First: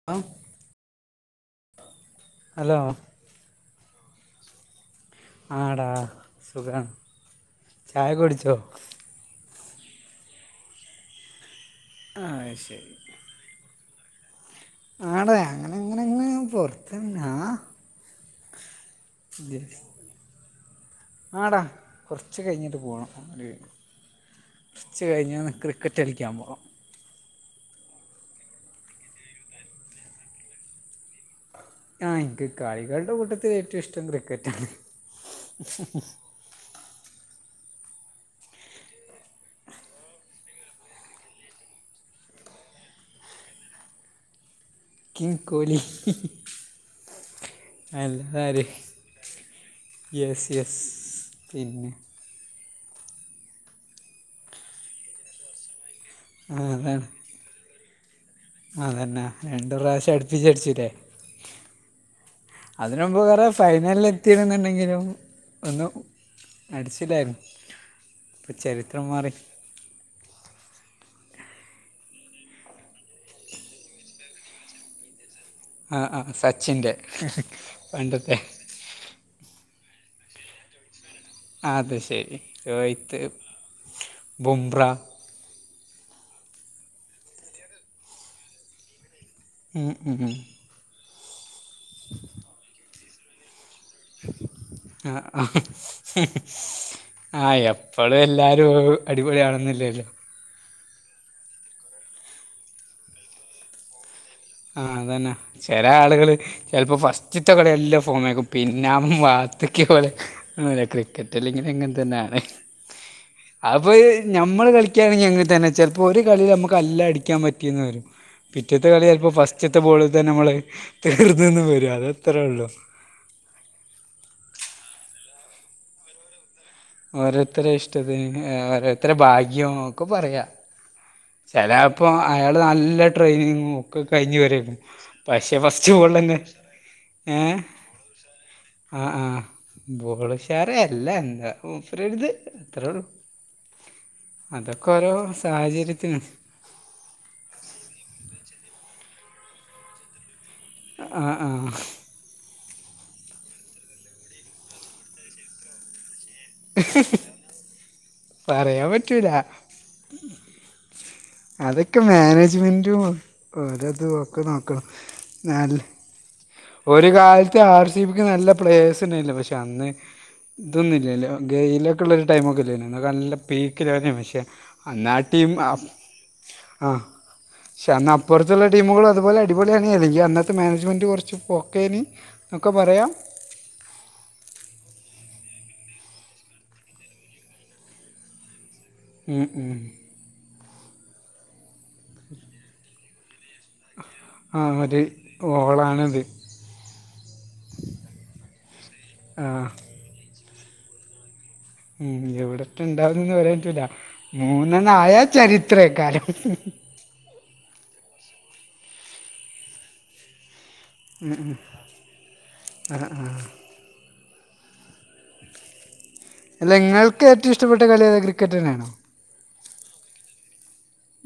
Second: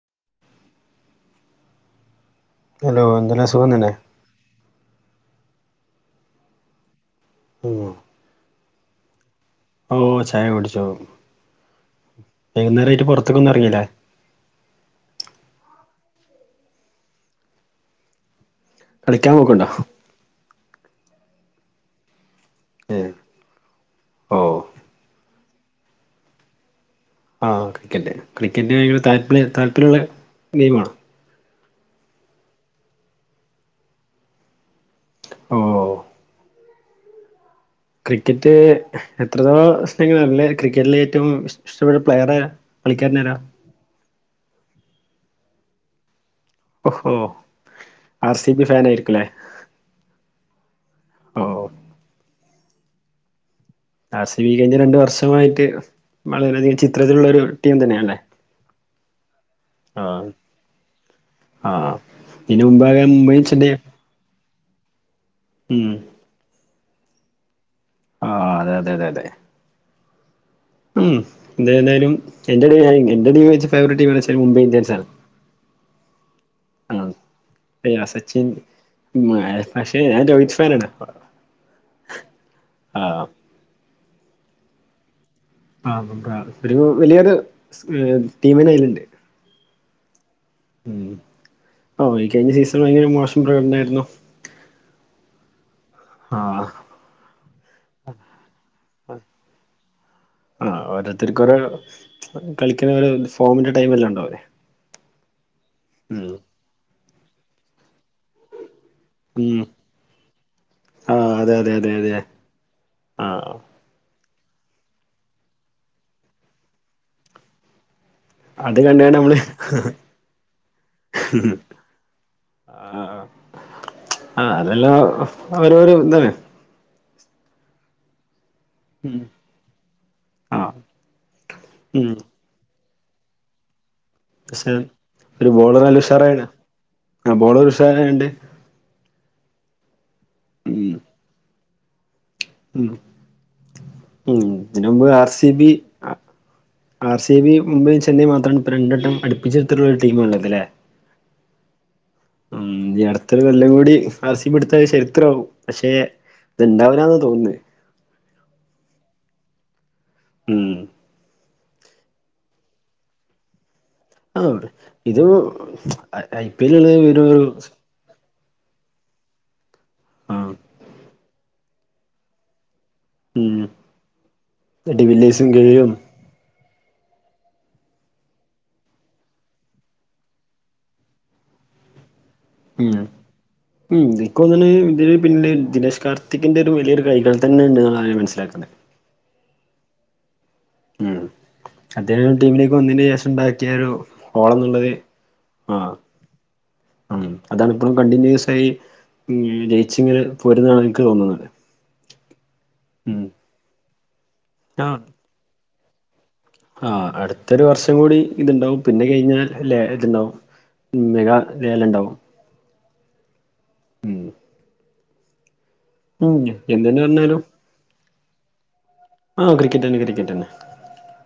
ആഹ് hello എങ്ങനെ സുഖം തന്നെ. ആഹ് ടാ സുഖം. ഉം ചായ കുടിച്ചോ. ഓഹ് ചായ കുടിച്ചു ആഹ് ശരി വൈകുന്നേരായിട്ട് പുറത്തേക്കൊന്നും ഇറങ്ങിലെ ആടെ അങ്ങനങ്ങനെങ്ങെ പൊറത്ത്ന്നാ. കളിക്കാൻ പോക്കുണ്ടോ ആടാ കൊറച്ച് കഴിഞ്ഞിട്ട്. ഏ പോണം ഓ കുറച്ച് കഴിഞ്ഞ് ക്രിക്കറ്റ് കളിക്കാൻ പോണം. ആഹ് ക്രിക്കറ്റ് ക്രിക്കറ്റ് താല്പ്പ്ള് താല്പര്യൊള്ള ഗെയിംമാണൊ ആഹ് ഇക്ക് കായികാളുടെ കൂട്ടത്തിൽ ഏറ്റവും ഇഷ്ടം ക്രിക്കറ്റാണ് ഓ ക്രിക്കറ്റ് എത്ര [unintelligible] ക്രിക്കറ്റിൽ ഏറ്റവും ഇഷ്ടപ്പെട്ട പ്ലെയർ ആരാ കളിക്കാരനരാ. കിങ് കോലി. ഓഹോ ആർ സി ബി ഫാൻ ആയിരിക്കുംലേ. യെസ് യെസ് പിന്നെ. ആസി വി കഴിഞ്ഞ രണ്ടു വർഷമായിട്ട് ആ വളരെയധികം അതാണ് ചിത്രത്തിലുള്ള ഒരു ടീം തന്നെയല്ലേ. അതന്നെ രണ്ട് പ്രാവശ്യം അടുപ്പിച്ചടിച്ചുല്ലേ. ആ ഇതിന് മുമ്പാകെ അതിനുമ്പ് മുംബൈ കുേറെേ ചെന്നൈ ഫൈനലിൽ എത്തിട എന്നുണ്ടെങ്കിലും ഒന്ന്. ഉം അടിച്ചിലേ ആഹ് ഇപ്പൊ അതെ അതെ ചരിത്രം അതെ അതെ മാറി ഉം എന്തായാലും എന്റെ ടീം വെച്ച ഫേവററ്റ് ടീംന്ന് വെച്ചാലും മുംബൈ ഇന്ത്യൻസ് ആണ് ആ ആ സച്ചിന്റെ പണ്ടത്തെ മ പക്ഷെ ഞാൻ രോഹിത് ഫാനാണ് അത ശരി രോഹിത് ആഹ് ബുമ്ര ആ ഒരു വലിയൊരു ടീമിനെ അയലുണ്ട് ഉം ഉം ഉം ഈ കഴിഞ്ഞ സീസൺ ഭയങ്കര മോശം പ്രകടനമായിരുന്നു ആഹ ആഹ് ആ് എപ്പോഴും എല്ലാരും അടിപൊളിയാണന്നില്ലല്ലോ ആ ഓരോരുത്തർക്ക് കുറെ കളിക്കുന്ന ഒരു ഫോമിന്റെ ടൈംല്ലാം ഉണ്ടാവൂലേ ആ അതന്നെ ചെല ഉം ആളുകള് ചിലപ്പോ ഫസ്റ്റിത്തെ കളിയല്ല ഫോമക്ക പിന്നെ ആ ഉം വാത്തക്ക പോലെ ക്രിക്കറ്റ് അല്ലെങ്ങനെ എങ്ങനെ തന്നെയാണ് ആ അപ്പൊ നമ്മള് കളിക്കാണെങ്കിൽ എങ്ങനെ തന്നെ ചിലപ്പോ ഒരു കളി നമ്മുക്ക് അല്ലാം അടിക്കാൻ പറ്റിയന്ന് വരും അത് കണ്ടാണ് നമ്മള് ഫസ്റ്റ്ത്തെ ബോളിൽ തന്നെ നമ്മള തീർന്നന്ന് വരും അത്ത്രേ ഉള്ളൂ ആ ആ അതല്ലാം ഓരോര ഇന്താണ് ഓരോരുത്ത ഇഷ്ടത്തിന് ഓരോരുത്ത ഉം ഭാഗ്യം ഒക്കെ പറയാ ആഹ് ചിലപ്പോൊ ഉം അയാള് നല്ല ട്രെയിനിങ് നോ ക്കെ കഴിഞ്ഞു പക്ഷെ വരക്കും ഒരു പക്ഷെ ബോളർ ഫസ്റ്റ് നല്ല ബോളിൽ തന്നെ ഉഷാറായിണ് ആ ഏ ബോളർ ഉഷാറായിണ്ട് ആഹ ആഹ ബോൾഷറ അല്ല എന്താ മൂപ്പര്ഒര്ത് ഉ ഉ ഇതിന മുമ്പ് ആർ സി ബി പിന്ന ആർ സി ഐ ബ മുംബൈയും ചെന്നൈയും മാത്രമാണ് ഇ രണ്ടെട്ടം അടുപ്പിച്ചെടുത്തിട്ടുള്ള ഒരു ടീമ ഉള്ളത് അല്ലെ ആ ആ ഉ അടുത്തൊരു കൊല്ലം കൂടി അറസ്യപ്പെിടുത്താൽ ചരിത്രമാവും പക്ഷെ ഇത് ഇണ്ടാവിലാന് തോന്നുന്നു പറയാൻ പറ്റൂല ഉം അതൊക്കെ മാനേജ്മെന്റും ഓരോ തും നമുക്ക് ആഹ് നോകാം ഇത് ഞാൻ ഇല്ല ഐ പി എൽ ഉള്ളത് ഒരു വെറും കാലത്ത് ആർ സി പിക്ക നല്ല പ്ലേഴ്സ തിനെ ഇല്ല പക്ഷെ അന്ന് ആഹ് ഇതൊന്നുമല്ലല്ലോ ഗെയിലൊക്കെ ഉള്ളരു ടൈമൊ ഒക്കെ ഇല്ലേെ എന്നൊക്കെ നല്ല ഉം പീക്ക് മെഷൻ പക്ഷേ എന്നാ ഡിവില്ലേഴ്സും ടീം ഗെയിലും ആ പക്ഷേ അാ അപ്പുറത്തുള്ള ടീമുകളും അതുപോലെ അടിപൊളിയാണ് അതെങ്കിൽ അന്നത്തെ മാനേജ്മെൻ്റ് കുറച്ച് പൊക്കേന് എന്നൊക്കെ ഉം പറയാം ഉ ഇപ്പ എനിക്ക് തോന്നണ് ഇ പിന്നെ ദിനേ ശ് കാർത്തിക്കിന്റെ ഒരു വലിയൊരു കൈകൾ തന്നെ ഉണ്ട് എന്നുള്ള കാര്യാ മനസ്സിലാക്കുന്നെ ഉം ഉം ഉ അദ്ദേഹം ടീമിലേക്ക് ഒന്നിന് ശേഷം ഉണ്ടാക് പറ്റിയരു ആ ഓളന്നുള്ളത് ഒരു ആഹ ഓളാണിത് ഉ അതാണിപ്പോഴും കണ്ടിന്യൂസ ആയി ആ ജയി- കൊച്ചിങ്ങെ പോരുന്നാണ് എനിക്ക് തോന്നുന്നത് ഉ എവിടത്തെ ഉം ഇണ്ടാവുന്നന്ന് പററ്റില്ല മൂന്നെണ്ണായ ചരിത്രേക്കാരം ആഹ അടുത്തൊരു വർഷം കൂടി ഇത്ണ്ടാവും പിന്നെ കഴിഞ്ഞാൽ ല ഇതുണ്ടാവും മ മെഗാ മ ലേലം ഉണ്ടാവും ആ ആ ഉം ഉം അല്ല എന്തെന്ന് നിങ്ങൾക്ക് പറഞ്ഞാലും ഏറ്റവും ഇഷ്ടപ്പെട്ട കളി അത് ക്രിക്കറ്റ് തന്നാണോ ആ ക്രിക്കറ്റ്ന്ന ക്രിക്കറ്റ് തന്നെ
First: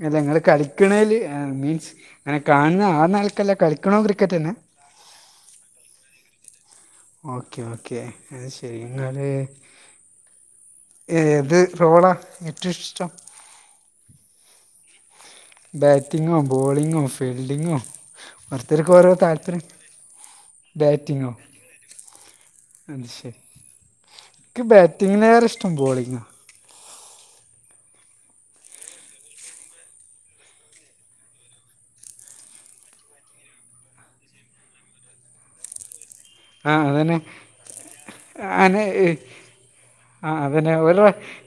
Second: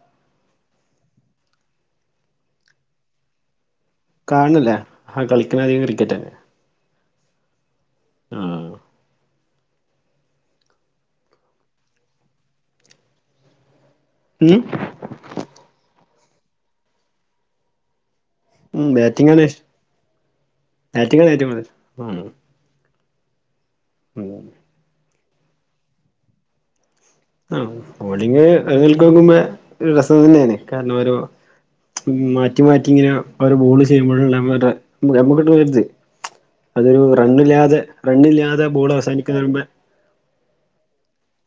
അല്ല ഇ ങ്ങള് കളിക്കണേല് മീൻസ് ങ്ങനെ കാണുന്ന ആ നാൾക്കല്ലെ കളി കാണന്നില്ലേ ആ കളിക്കുന്ന അധികം ക്രിക്കറ്റ് തന്നെ ഓക്കെ, ഓക്കേ അത് ആഹ് ശെരി ന്നാല് ഏത് റോളാ ഏറ്റും ഇഷ്ടം? ഉം ബറ്റിങ്ങും, ബോളിങ്ങോ ഫീൽഡിങ്ങും ഉം ഒര്ത്തർക്കോരോ ബാറ്റിംഗാണ് താല്പര്യ [unintelligible] ഡയറ്റിങ്ങോ? ബാറ്റിംഗാണ് ഏറ്റവും കൂടുതൽ ഉം അത് ശരി [unintelligible] എനിക്ക് ബാറ്റിംഗിനേറെഷ്ടം ബോളിംഗ ആഹ്, ബോളിങ് [unintelligible] ക്കുമ്പേ ഒരു രസം തന്നേണ് കാരണം ഒരു മാറ്റി, മാറ്റി ഇങ്ങനെ അവർ ബോള് ചെയ്യുമ്പോഴഴുള്ള നമ്മ കിട്ടണ ഒ രുത്. ആ അതൊരു അതന്നെ റണ്ണില്ലാതെ, റണ്ണില്ലാതെ ബോള് അങ്ങനെ അവസാനിക്കുന്നതിന് മുമ്പേ ആ അതന്നെ ഓലെ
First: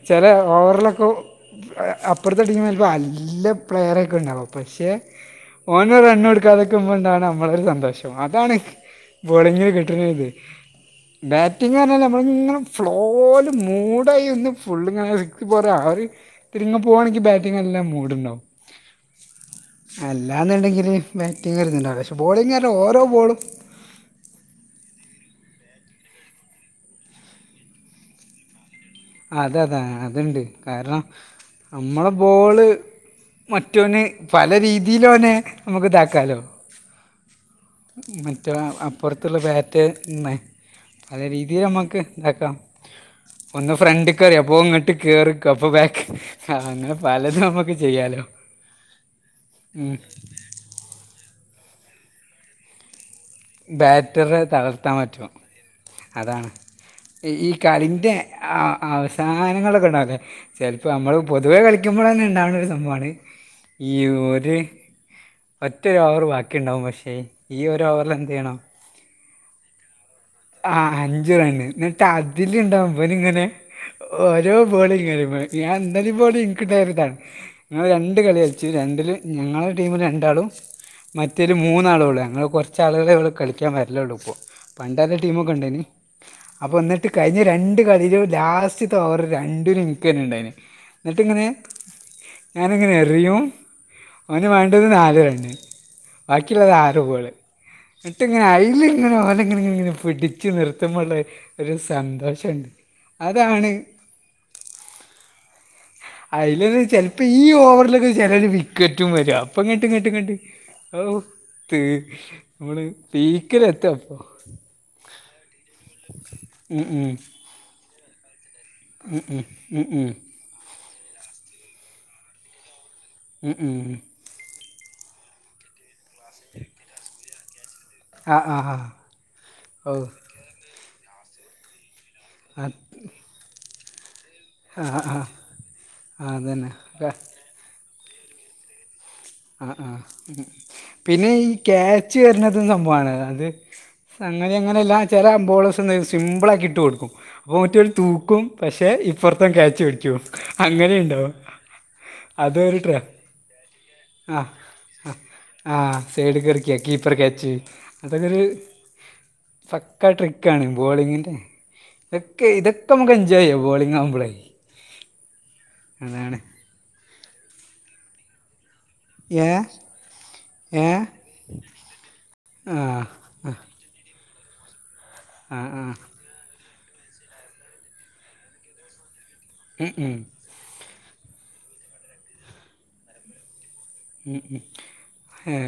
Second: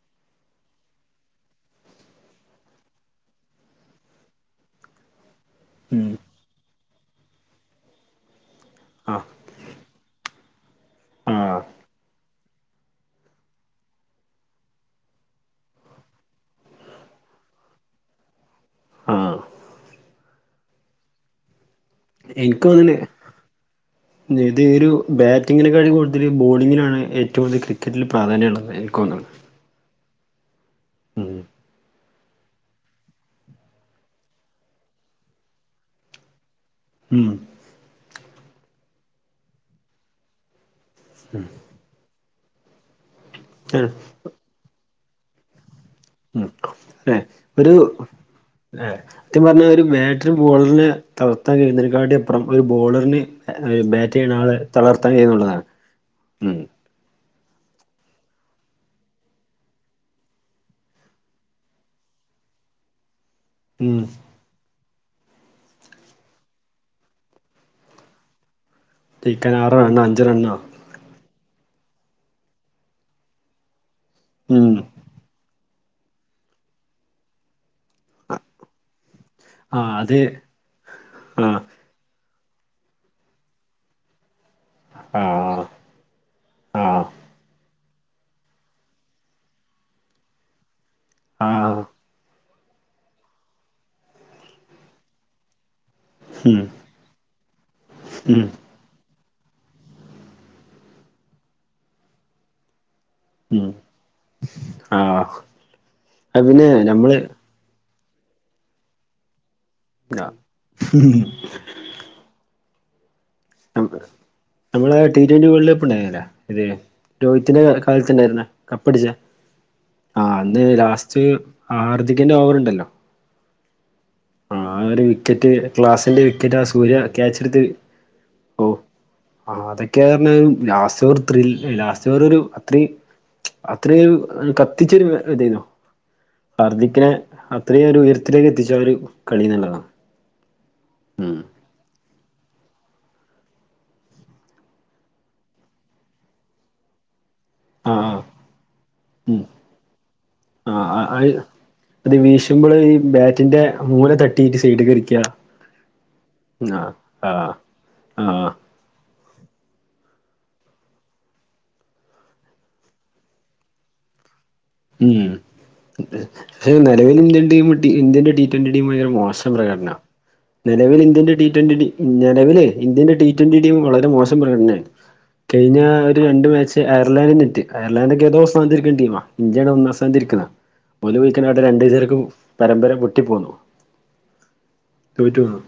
ചില ഓവറിലൊക്കെ അപ്പുറത്തെ ടീമ ചെലപ്പോൾ നല്ല പ്ലെയറൊക്കെ ഉണ്ടാവും പക്ഷെ ഉം ഓനൊര് റണ്ണൊട്ക്കാതെക്കുമ്പണ്ടാവ്ണ അമ്മളൊരു സന്തോഷം, അതാണ് ആഹ് [unintelligible] കി കിട്ടണത് ആഹ് ബാറ്റിംഗ്പറഞ്ഞാൽ നമ്മളിങ്ങനെ ഫ്ലോല് മൂടായി ഒന്ന് ഫുള്ളിങ്ങനെ സി പോ അവര് തിരിങ്ങ പോകവാണെങ്കിൽ ബാറ്റിംഗ നല്ലാ മൂഡ്ണ്ടാവും. ആഹ് അല്ലാന്നുണ്ടെങ്കില് ബാറ്റിങ്ങരുന്നു ഒരു അവശം ഇൻക്കോന്ന്ണ് [inaudible] ഇത് ഒരു ബാറ്റിങ്ങിനെക്കാളും കൂടുതൽ ബോളിങ്ങിനാണ് ഏറ്റവും കൂടുതൽ ക്രിക്കറ്റിൽ പ്രാധാന്യള്ളത് എനിക്ക് തോന്നുന്നു. അതെ അതെ അത്ണ്ട് കാരണം ഉം നമ്മളെ ബോള് അ മറ്റൊന് പല രീതിയിലോനെ നമുക്ക് ഇതാക്കാലോ ഉം മറ്റെ അപ്പുറത്തുള്ള ബാറ്റ്ന്നെ പല രീതിയിൽ നമ്മുക്ക് അക്ക ആഹ് ഫ്രണ്ട്ക്കെറിയ അപ്പൊ ഇങ്ങട്ട് കേറി കപ്പ് പാക്ക് ഉം അങ്ങനെ ഏഹ് പലതും ഒരു നമ്മുക്ക് ചെയ്യാലോ ഏഹ് സത്യം പറഞ്ഞ ഉം ഒരു ബാറ്ററി ബോളറിനെ തളർത്താൻ കഴിയുന്നതിനെ കാട്ടിലും അപ്പുറം ഒരു ബോളറിന് ബാറ്റ് ചെയ്യുന്ന ബാറ്ററെ ആള് തളർത്താൻ തളർത്തൻ പറ്റും ചെയ്യുന്നുള്ളതാണ് അതാണ് ഉം ഈ ഈ കളിന്റെ അ അവസാനങ്ങളൊക്കെ [unintelligible] ചിലപ്പോ നമ്മള് പൊതുവേ കളിക്കുമ്പോൾ തന്നെ ഉണ്ടാവുന്ന ഒരു സംഭവമാണ് ഈ ഉം ഓര്, ഒറ്റൊരോവറ് ബാക്കിണ്ടാവും പക്ഷെ, ഈ ഒരു ഓവർലെ വേണം ജയിക്കാൻ ആറ് റണ് അഞ്ച് റണ്ണോ ആ അഞ്ച് റണ് എന്നിട്ട് അതില് ഉണ്ടാവും ഇവനിങ്ങനെ ഓരോ ഉം ബോളിങ്ങനെ [unintelligible] ഞാൻ എന്തായാലും പേടി ഇനി കിട്ടരുതാണ് ഞങ്ങൾ രണ്ട് കളി കളിച്ചു രണ്ടില് ഞങ്ങളെ ആഹ് ടീമിൽ അത് രണ്ടാളും, മറ്റേല് ആഹ് മൂന്നാളുള്ളെ. ഞങ്ങള് കൊർച്ച് ച്ചാളുകളെ ഇവടെ കളിക്കാൻ വര്ലൊള്ളു ഇപ്പൊ. പണ്ടല്ല ടീമൊക്കെ ആഹ് ഇണ്ടായ്നി. ആഹ് അപ്പോന്ന്ട്ട് കഴിഞ്ഞ രണ്ട് കളീലും, ലാസ്റ്റ്ത്തോവറ് രണ്ട്ലും ഇൻക്കെന്നെണ്ടായീന് എന്നിട്ടിങ്ങനെ ആഹ് ഞാനിങ്ങനെ എറിയും അവന്ന് വേണ്ടത് നാല് റെണ്ണ്. ഉം ബാക്കിയുള്ളത് ആറ് ബോൾ എന്നട്ടി ങ്ങനെ ഉം അതിൽ ഇങ്ങനെ ഓനെങ്ങന ഇങ്ങന പിടിച്ചു നിർത്തുമ്പോള്ള ഒരു സന്തോഷുണ്ട് ഉം അതാണ് ആഹ്, ആ പിന്നെ അതിലൊരു നമ്മള് ചിലപ്പോൾ ഈ ഓവറിലൊക്കെ ചിലരു വിക്കറ്റും വര അപ്പങ്ങട്ട് ങ്ങട്ട്, ങ്ങട്ട് ഉം മ് നമ്മള് പീക്കിലെത്തപ്പോ നമ്മള് ടി ട്വന്റി വേൾഡ് കപ്പ് ഉണ്ടായിന്ന്ല്ലേ ഏത്? ഉം ഉം രോഹിത്തിന്റെ കാലത്ത്ണ്ടായിരുന്ന കപ്പടിച്ച ഉം ഉം ആ, അന്ന് ലാസ്റ്റ് ആർദിക്കന്റെ ഓവർ ഉണ്ടല്ലോ ഉം ഉം ഉം ആ ഒരു വിക്കറ്റ് ക്ലാസിന്റെ വിക്കറ്റ് ആ സൂര്യ ക്യാച്ചെടുത്ത് ആ ആ ഓ ആ അദ്യ ഓ ക്കെയ പറഞ്ഞാലും ലാസ്റ്റ് ഒരു ത്രില്ലില്ല ചൊരു രു അത്രയും അത്ര യും ആ കത്തിച്ചൊരു ആ ഇതായിന്നോ ആ ഹർദിക്കിനെ അതന്നെ ഇത്രയൊരു ഉയരത്തിലേക്ക് എത്തിച്ചവര് ആ ഹ് ആ ഹ് പിന്നെ ഉം ഈ ക്യാച്ച് വരണത് സംഭവമാണ് അത് സംഗതി അങ്ങനെല്ല ചില അംബോളേസ് സിമ്പിൾ ആക്കി ഇട്ട് കൊടുക്കും അ പ്പ മറ്റോ രു ആ ആ തൂക്കും പക്ഷെ ഉം ഇപ്പറത്തോൻ ക്യാച്ച് പിടിക്കും ആഹ് ആഹ് അങ്ങനെയുണ്ടാവ അഹ് അത് വീശുമ്പോള് ഈ ബാറ്റിൻ്റ മൂല തട്ടീട്ട് സൈഡ് കറിക്കാ ആഹ സൈഡ് കറിക്ക കീപ്പർ ക്യാച്ച് അതൊക്കൊരു ആഹ് പ ക്ക ട്രിക്കാണ് ബോളിങ്ങിന്റെ ഇതൊ ക്കെ ഇതക്കമുക്ക് എൻജോയ് ചെയ്യാം ബോ ളിംഗ്ആ കുമ്പൊ ളെ ഉം പക്ഷെ നിലവിൽ ഇന്ത്യൻ ടീമ് ഇന്ത്യന്റെ ടി ട്വന്റി ടീം ആ മോശം ഏഹ് പ്രകടന നിലവിൽ ഏഹ് ഇന്ത്യന്റെ ടി ട്വന്റി നിലവിലെ ആഹ് ഇന്ത്യന്റെടി ടീ ട്ടൊ ആഹ് ന്റി ടീം വളരെ മോശം പ്രകടനയാണ് കഴിഞ്ഞ ആഹ് ആഹ് രണ്ട് മാച്ച് അയർലാൻറിനെറ്റ് അയർലൻന്റ് ഒക്കെ ഏതോ സ്ഥാന ത്തി രിക്കുന്ന ടീ മാ ഇന്ത്യാണ് ഉം ഒന്നാം സ്ഥാന ത്തി ഉം രിക്കുന്ന പലുവഴിക്കാനായിട്ട് രണ്ടു ദിവസർക്ക് പരമ്പര പൊട്ടിപ്പോന്നു ഏ തോറ്റുപോന്നു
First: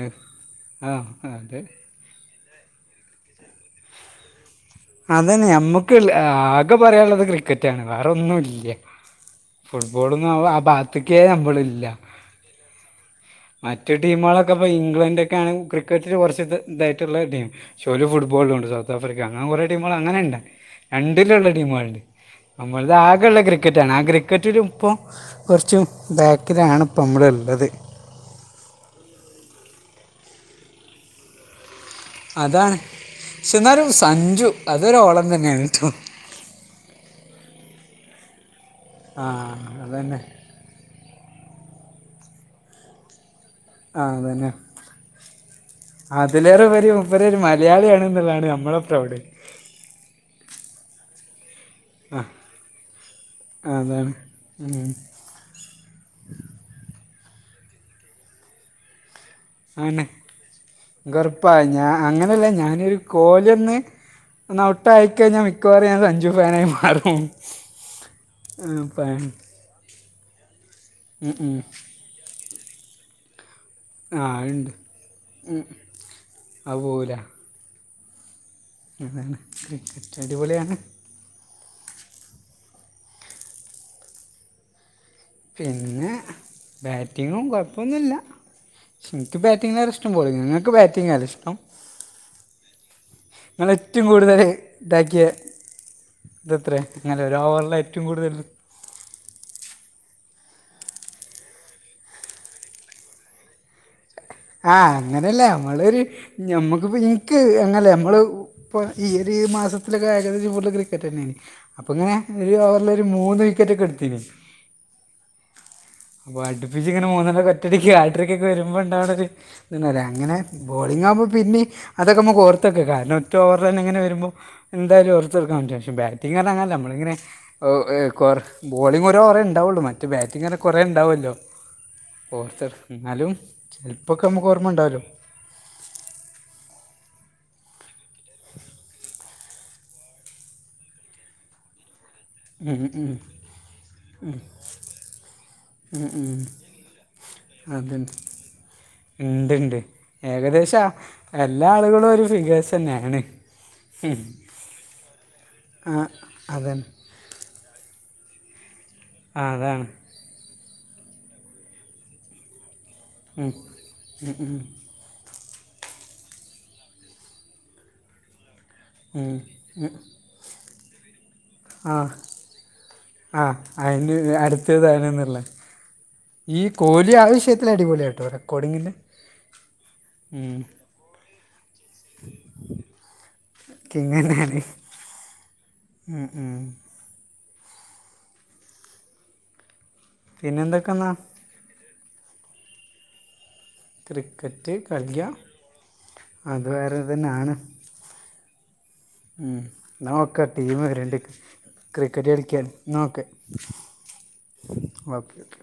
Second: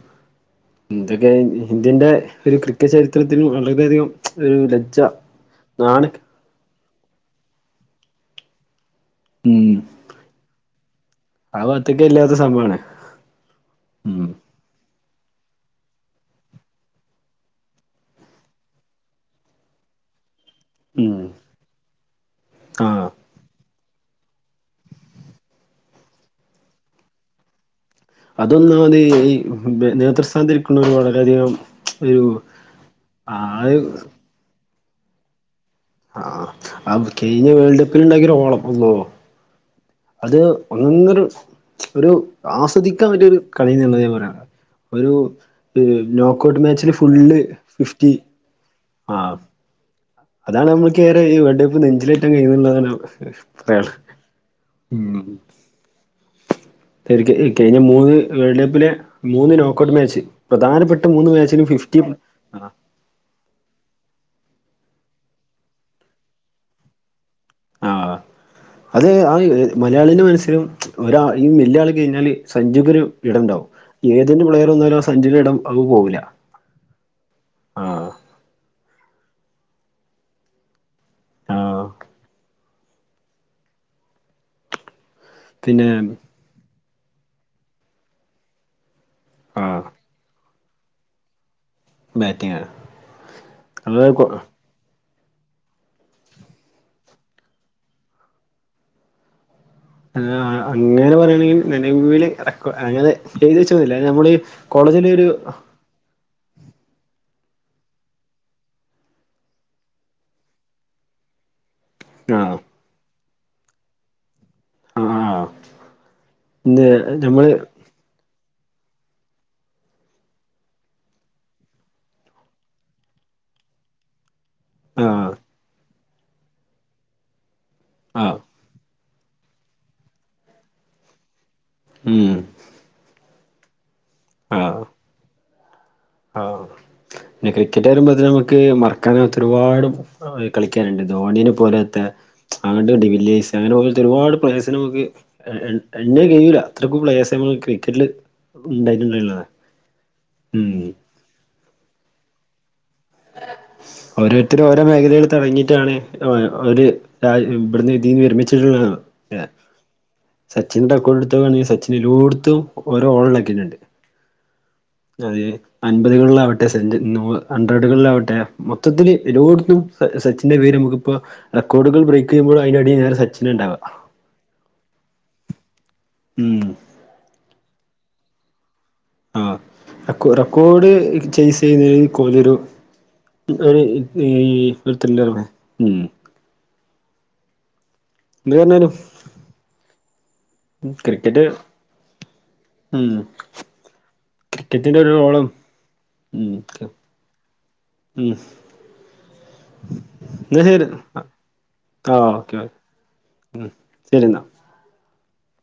ആഹ് എന്തൊക്കെ അതെ ഇന്ത്യ ന്റെ ഒരു ക്രിക്കറ്റ് ചരിത്രത്തിന് വളരെയധികം ഒരു ലജ്ജ അതന്നെ നമ്മുക്ക് നാണ ആകെ പറയാനുള്ളത് ക്രിക്കറ്റാണ് വേറൊ ന്നും ഇല്ല ഉം ഫുട്ബോളൊ ന്നും ആ ഭാഗ ത്തേക്കേ ആ നമ്മളി ല്ല ഭാഗത്തൊക്കെ ഇല്ലാത്ത സംഭവമാണ് മറ്റു ഉം ടീമുകളൊക്കെ ഇപ്പ ഇംഗ്ലന്റൊ ക്കെയാണെങ്കിൽ ക്രിക്കറ്റില് കുറച്ച് ഇതായിട്ടുള്ള ടീം ചെലോർ ഫുട്ബോളും ഉണ്ട് സൗത്ത് ആഫ്രിക്ക അങ്ങനെ കുറെ ടീമുകൾ അങ്ങനെണ്ട് ഉം രണ്ടിലുള്ള ടീമുകളുണ്ട് നമ്മളത് ആഹ് ആകെയുള്ള ക്രിക്കറ്റാണ് ആ ക്രിക്കറ്റില് ഇപ്പൊ കൊ റച്ച് ബാക്കിലാണ് ഇപ്പ നമ്മളു ള്ളത് അതൊന്നാമത് ഈ നേതൃസ്ഥാന തിരിക്കുണൊരു വളരെയധികം ഒരു അതാണ് ക്ഷെ ആഹ് ന്നാലും സഞ്ജു അതൊരു ഓളം തന്നെയാണ് ട്ടോ ആ അ കഴിഞ്ഞവേൾഡ് കപ്പിൽ ഉണ്ടാക്കിയ ഓ ളപ്പന്നോ ആ അത ന്നെ അത് ഒന്നൊന്നൊരു ഒരു ആസ്വദിക്കാൻ പറ്റിയൊ രു കളിന്നുള്ള ആ ഞാൻ പറയ അതന്നെ ഒരു നോക്ക്ഔട്ട് അതിലേറെ ഉപരി മാച്ചില് മൂപ്പര് ഒരു ഫുള്ള് മലയാളിയാണ് ഫിഫ്റ്റി എന്നുള്ളതാണ് നമ്മളെ ആ പ്രൗഡ് അതാണ് നമ്മുക്കേ റെഈവേൾഡ് ആ കപ്പിന് കഴിയി ന്നുള്ളതാണ് പറയാള് അതാണ് ഉം. തനി ക്ക് കഴിഞ്ഞ മൂന്ന് വേൾഡ് കപ്പിലെ മൂന്ന് നോക്ക്ഔട്ട് അതന്നെ മാച്ച് പ്രധാനപ്പെട്ട മൂന്ന് മാച്ചിലും ഫിഫ്റ്റി അ ആഹ് ഞാനൊരു കോലെ ന്ന് ന്ന്‌ ഔട്ടായിക്കഴിഞ്ഞാൽ മിക്കവാറും ഞാൻ സഞ്ജു ഫാനായി മാറും ആ ആ, അത് ആ പ- മലയാളിന്റെ മനസ്സിലും ഒരാ ഉം, ഈ ഉം. വില്ലാ ളി കഴിഞ്ഞാല് സഞ്ജുക്കൊ രു ഇടം ഉണ്ടാവും ആ ഏതൊരു പ്ലെയർ ഉണ്ട് വന്നാലും സഞ്ജുന്റെ ഇടം അവ പോകില്ല അപോവൂല ആഹ അതാണ് ക്രിക്കറ്റ് അടിപൊ ളി യാണ് ആഹ പിന്നെ ബാറ്റിങ്ങും കുഴപ്പൊന്നുല്ല എനിക്ക് ബാറ്റിംങ് ആഹ് നേരെ ഇഷ്ട പോളിങ്ങ് ഇ ങ്ങക്ക് ബാറ്റിംങ്ങ ഇഷ്ടം ബാറ്റിംഗ് നിങ്ങ ഏറ്റവും അത് കൊ കൂടുതല് ഇതാക്കിയ ഇതെത്ര ഇങ്ങനെ ഒരു അവറില ഏറ്റവും കൂടുതൽ ആ അ അ അങ്ങനെ പറയെണെങ്കിൽ നിലവില് [unintelligible] അങ്ങനെ ചെയ്ത് വെച്ചതില്ലെ നമ്മളി ആ അങ്ങനെല്ല നമ്മളൊരു ഞമ്മക്കിപ്പോ എയ്ക്ക് അങ്ങല്ലെ നമ്മള് ഇപ്പൊ ഈയൊരു മാസത്തിലൊക്കെ ഏകദേശം പോലുള്ള ക്രിക്കറ്റന്നെല്ലെ അപ്പങ്ങനെ ഒരു ആഹ് ഓവറ്ലൊരു മൂന്ന് വിക്കറ്റൊക്കെ എടുത്തിനി ആഹ് അപ്പൊ ഇത് അടുപ്പിച്ച് ഇങ്ങനെ മൂന്നണ്ണൊക്ക നമ്മള് ഒറ്റടിക്ക് ആട്ട്രിക്കൊക്കെ വരുമ്പോ ഇണ്ടവിടെ ഒരു [unintelligible] അങ്ങനെ ബോളിങ്ങാവുമ്പോ പിന്നെ അതൊക്കെമുക്കോർത്തൊക്കെകാ നൊറ്റൊർലൈനങ്ങനെ വരുമ്പോ ന്തായാലും ആഹ് ഓർത്തറക്കാൻ പറ്റും ബാറ്റിങ്ങ [unintelligible] നമ്മള ഇങ്ങനെ ഒ ഏ ആഹ് [unintelligible] ബോളിങൊരോവറേണ്ടാവുള്ളൂ മറ്റ് ബാറ്റിങ്ങർനാ കൊറേ എണ്ടാവോല്ലോ ഉം ഓർത്തെർ ന്നാലും പ്പൊക്കെ മ്മക്ക് ആഹ് ഓർമ്മണ്ടാവല്ലോ ആഹ് [unintelligible] ക്രിക്കറ്റ് വരുമ്പോത്ത നമുക്ക് മറക്കാനാകാത്ത ഒരുപാട് ആ കളിക്കാരുണ്ട് ധോണിന പോലത്തെ അ ഉം [unintelligible] ഉം. വില്ലേജ [unintelligible] അങ്ങനെ പോലത്തെ ഒരുപാട് [unintelligible] നമുക്ക് ഉം [unintelligible] ഉം. കഴിയൂല ഇത്രക്ക് പ്ലേയേഴ്സങ്ങ് ക്രിക്കറ്റില് ഉണ്ടായിട്ടുണ്ടായിള്ളതാ ണ്ട്ണ്ട് ഏകദേശ ഉം എല്ലാ ആളുകളും ഒരു ഫിഗേഴ്സന്നേണ് ഓരോരുത്തര് ഓരോ മേഖലേല് തുടങ്ങിട്ടാണ് ആ ഒ ഒര് അതന്നെ ടാ ഇവിടുന്ന് ഇതീന്ന് വിരമിച്ചിട്ട് [unintelligible] ആ അതാണ് സച്ചിന്റെ റെക്കോർഡെടുത്തോ വേണേ സച്ചിനിലൂടുത്തും ഒ ഒരോ ഉം ഉ ഊം [unintelligible] അൻപതുകളിലാവട്ടെ സെ [unintelligible] നൂ ഹൺഡ്രഡുകളിലാവട്ടെ മൊത്തത്തില് ഉം. എലോടുത്തും സ സച്ചിന്റെ പേര് [unintelligible] ആ റെക്കോർഡുകൾ ബ്രേയ്ക്കെയ്യുമ്പോളയിനടി [unintelligible] സച്ചിനാണ്ടാവ ഇ എ അടുത്തതാണെന്നുള്ള ഈ ഉം കോരി ഈ ആവശ്യത്തില് അടിപൊളിയാട്ടോ റെക്കോഡിങ്ല് ആ റെക്കോ റെക്കോഡ്ല് ചെയ്സ് ചെയ്യുന്നില് കോലിയൊരു ഇ ഒരു കിങ് തന്നെയാണ് [unintelligible] ഉം ഉം [unintelligible] മ് പിന്നെന്തൊക്കെന്നാ ക്രിക്കറ്റ് ഉം ക്രിക്കറ്റ് ക്രിക്കറ്റിന്റെ ഒരു കളിയ റോളും ഉം അതുവേറെതന്നാണ് ഉം മ് ന്നാ ഓക്കെ എന്നാ ടീം ശരി വരണ്ട് ആ ഓക്കെ ക്രിക്കറ്റളിക്കാൻ ന്നാ ഓക്കെ ഉം ശരി എന്നാ ഓക്കെ ഓക്കെ